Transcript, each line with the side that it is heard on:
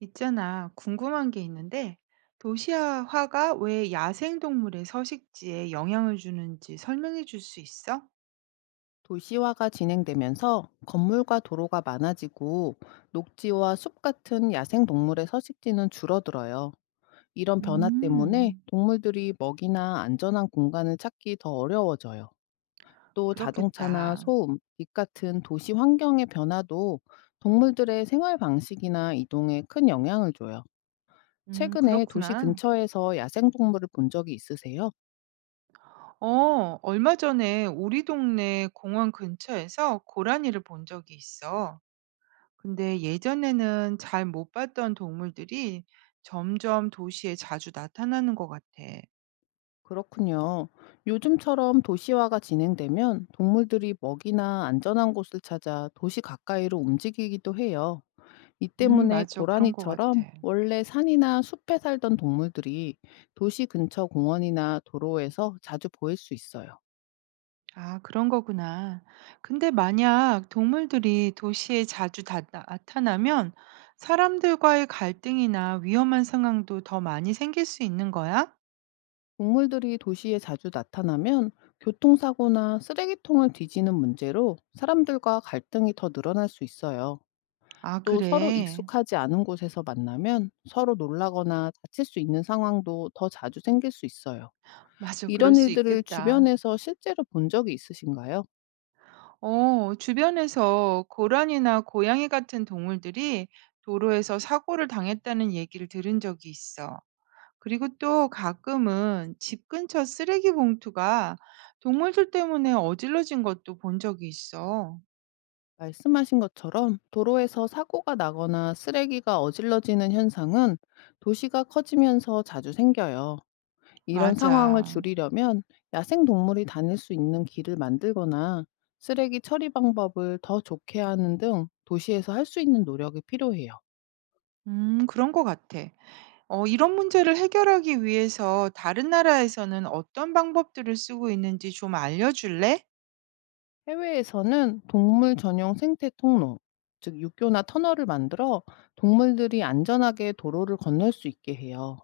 right: 있잖아, 궁금한 게 있는데, 도시화가 왜 야생동물의 서식지에 영향을 주는지 설명해 줄 수 있어?
left: 도시화가 진행되면서 건물과 도로가 많아지고, 녹지와 숲 같은 야생동물의 서식지는 줄어들어요. 이런 변화 때문에
right: 음,
left: 동물들이 먹이나 안전한 공간을 찾기 더 어려워져요. 또 자동차나
right: 그렇겠다.
left: 소음, 빛 같은 도시 환경의 변화도 동물들의 생활 방식이나 이동에 큰 영향을 줘요. 최근에 도시
right: 그렇구나.
left: 근처에서 야생동물을 본 적이 있으세요?
right: 어, 얼마 전에 우리 동네 공원 근처에서 고라니를 본 적이 있어. 근데 예전에는 잘 못 봤던 동물들이 점점 도시에 자주 나타나는 것 같아.
left: 그렇군요. 요즘처럼 도시화가 진행되면 동물들이 먹이나 안전한 곳을 찾아 도시 가까이로 움직이기도 해요. 이 때문에
right: 맞아. 그런 것
left: 고라니처럼
right: 같아.
left: 원래 산이나 숲에 살던 동물들이 도시 근처 공원이나 도로에서 자주 보일 수 있어요.
right: 아, 그런 거구나. 근데 만약 동물들이 도시에 자주 나타나면 사람들과의 갈등이나 위험한 상황도 더 많이 생길 수 있는 거야?
left: 동물들이 도시에 자주 나타나면 교통사고나 쓰레기통을 뒤지는 문제로 사람들과 갈등이 더 늘어날 수 있어요.
right: 아,
left: 또 서로
right: 그래.
left: 익숙하지 않은 곳에서 만나면 서로 놀라거나 다칠 수 있는 상황도 더 자주 생길 수 있어요.
right: 맞아, 그럴
left: 이런
right: 수
left: 일들을
right: 있겠다.
left: 주변에서 실제로 본 적이 있으신가요?
right: 어, 주변에서 고란이나 고양이 같은 동물들이 도로에서 사고를 당했다는 얘기를 들은 적이 있어. 그리고 또 가끔은 집 근처 쓰레기 봉투가 동물들 때문에 어질러진 것도 본 적이 있어.
left: 말씀하신 것처럼 도로에서 사고가 나거나 쓰레기가 어질러지는 현상은 도시가 커지면서 자주 생겨요. 이런 상황을
right: 맞아.
left: 줄이려면 야생 동물이 다닐 수 있는 길을 만들거나 쓰레기 처리 방법을 더 좋게 하는 등, 도시에서 할 수 있는 노력이 필요해요.
right: 음, 그런 것 같아. 어, 이런 문제를 해결하기 위해서 다른 나라에서는 어떤 방법들을 쓰고 있는지 좀 알려 줄래?
left: 해외에서는 동물 전용 생태 통로, 즉 육교나 터널을 만들어 동물들이 안전하게 도로를 건널 수 있게 해요.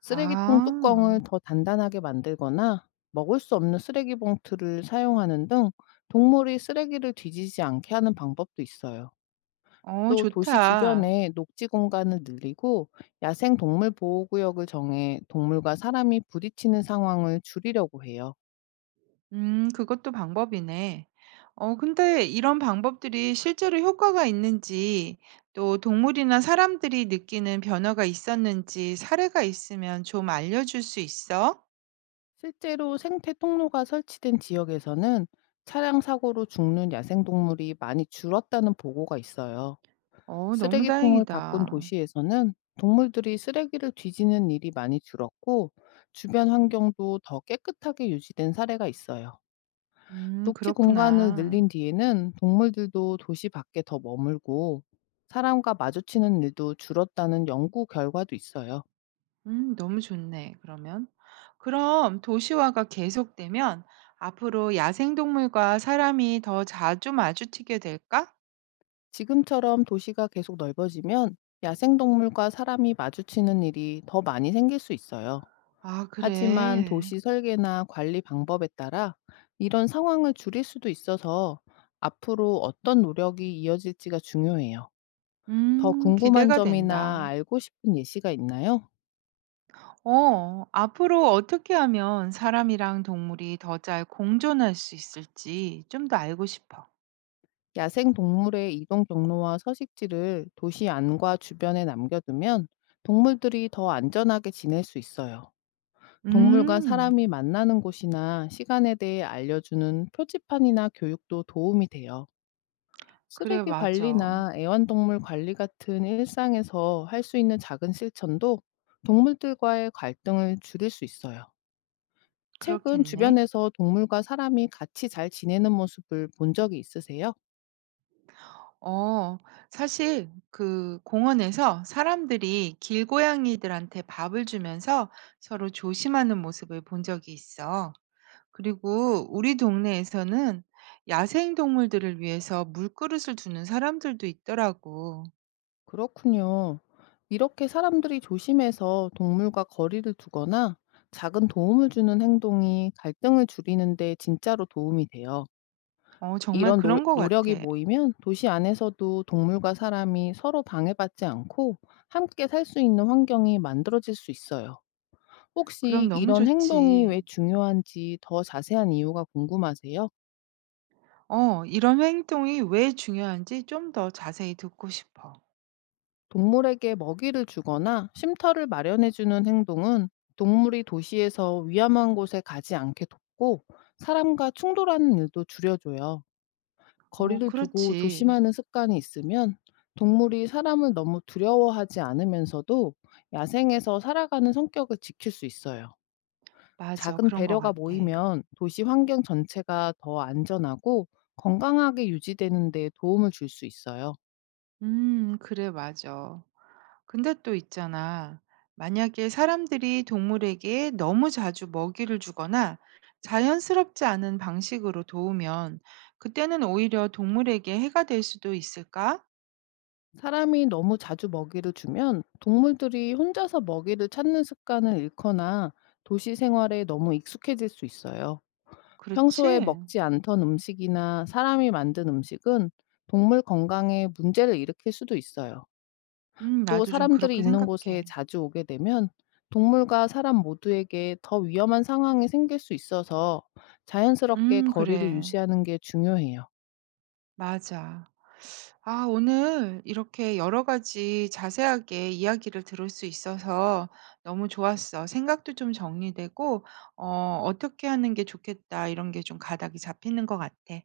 left: 쓰레기통
right: 아.
left: 뚜껑을 더 단단하게 만들거나 먹을 수 없는 쓰레기 봉투를 사용하는 등, 동물이 쓰레기를 뒤지지 않게 하는 방법도 있어요.
right: 어,
left: 또 도시
right: 좋다.
left: 주변에 녹지 공간을 늘리고 야생 동물 보호구역을 정해 동물과 사람이 부딪히는 상황을 줄이려고 해요.
right: 음, 그것도 방법이네. 어, 근데 이런 방법들이 실제로 효과가 있는지 또 동물이나 사람들이 느끼는 변화가 있었는지 사례가 있으면 좀 알려 줄 수 있어?
left: 실제로 생태 통로가 설치된 지역에서는 차량 사고로 죽는 야생동물이 많이 줄었다는 보고가 있어요.
right: 어, 너무
left: 쓰레기통을 바꾼
right: 다행이다.
left: 도시에서는 동물들이 쓰레기를 뒤지는 일이 많이 줄었고, 주변 환경도 더 깨끗하게 유지된 사례가 있어요.
right: 음,
left: 녹지 공간을
right: 그렇구나.
left: 늘린 뒤에는 동물들도 도시 밖에 더 머물고, 사람과 마주치는 일도 줄었다는 연구 결과도 있어요.
right: 음, 너무 좋네 그러면. 그럼 도시화가 계속되면 앞으로 야생동물과 사람이 더 자주 마주치게 될까?
left: 지금처럼 도시가 계속 넓어지면 야생동물과 사람이 마주치는 일이 더 많이 생길 수 있어요.
right: 아,
left: 하지만
right: 그래.
left: 도시 설계나 관리 방법에 따라 이런 상황을 줄일 수도 있어서, 앞으로 어떤 노력이 이어질지가 중요해요. 더
right: 음,
left: 궁금한
right: 기대가
left: 점이나
right: 된다.
left: 알고 싶은 예시가 있나요?
right: 어, 앞으로 어떻게 하면 사람이랑 동물이 더 잘 공존할 수 있을지 좀 더 알고 싶어.
left: 야생동물의 이동 경로와 서식지를 도시 안과 주변에 남겨두면 동물들이 더 안전하게 지낼 수 있어요. 동물과
right: 음,
left: 사람이 만나는 곳이나 시간에 대해 알려주는 표지판이나 교육도 도움이 돼요.
right: 그래,
left: 쓰레기
right: 맞아.
left: 관리나 애완동물 관리 같은 일상에서 할 수 있는 작은 실천도 동물들과의 갈등을 줄일 수 있어요. 최근
right: 그렇겠네.
left: 주변에서 동물과 사람이 같이 잘 지내는 모습을 본 적이 있으세요?
right: 어, 사실 그 공원에서 사람들이 길고양이들한테 밥을 주면서 서로 조심하는 모습을 본 적이 있어. 그리고 우리 동네에서는 야생 동물들을 위해서 물그릇을 두는 사람들도 있더라고.
left: 그렇군요. 이렇게 사람들이 조심해서 동물과 거리를 두거나 작은 도움을 주는 행동이 갈등을 줄이는데 진짜로 도움이 돼요.
right: 어, 정말
left: 이런
right: 그런 것 같아.
left: 노력이 모이면 도시 안에서도 동물과 사람이 서로 방해받지 않고 함께 살 수 있는 환경이 만들어질 수 있어요. 혹시
right: 그럼 너무
left: 이런 행동이 왜
right: 좋지.
left: 중요한지 더 자세한 이유가 궁금하세요?
right: 어, 이런 행동이 왜 중요한지 좀 더 자세히 듣고 싶어.
left: 동물에게 먹이를 주거나 쉼터를 마련해 주는 행동은 동물이 도시에서 위험한 곳에 가지 않게 돕고, 사람과 충돌하는 일도 줄여줘요.
right: 어,
left: 거리를 두고
right: 그렇지.
left: 조심하는 습관이 있으면 동물이 사람을 너무 두려워하지 않으면서도 야생에서 살아가는 성격을 지킬 수 있어요.
right: 맞아.
left: 작은
right: 그런 것
left: 배려가
right: 같아.
left: 모이면 도시 환경 전체가 더 안전하고 건강하게 유지되는 데 도움을 줄 수 있어요.
right: 그래, 맞아. 근데 또 있잖아. 만약에 사람들이 동물에게 너무 자주 먹이를 주거나 자연스럽지 않은 방식으로 도우면 그때는 오히려 동물에게 해가 될 수도 있을까?
left: 사람이 너무 자주 먹이를 주면 동물들이 혼자서 먹이를 찾는 습관을 잃거나 도시 생활에 너무 익숙해질 수 있어요. 평소에
right: 그렇지?
left: 먹지 않던 음식이나 사람이 만든 음식은 동물 건강에 문제를 일으킬 수도 있어요. 또
right: 나도 좀
left: 사람들이
right: 그렇게
left: 있는 곳에
right: 생각해.
left: 자주 오게 되면 동물과 사람 모두에게 더 위험한 상황이 생길 수 있어서, 자연스럽게 거리를
right: 그래.
left: 유지하는 게 중요해요.
right: 맞아. 아, 오늘 이렇게 여러 가지 자세하게 이야기를 들을 수 있어서 너무 좋았어. 생각도 좀 정리되고, 어, 어떻게 하는 게 좋겠다, 이런 게 좀 가닥이 잡히는 것 같아.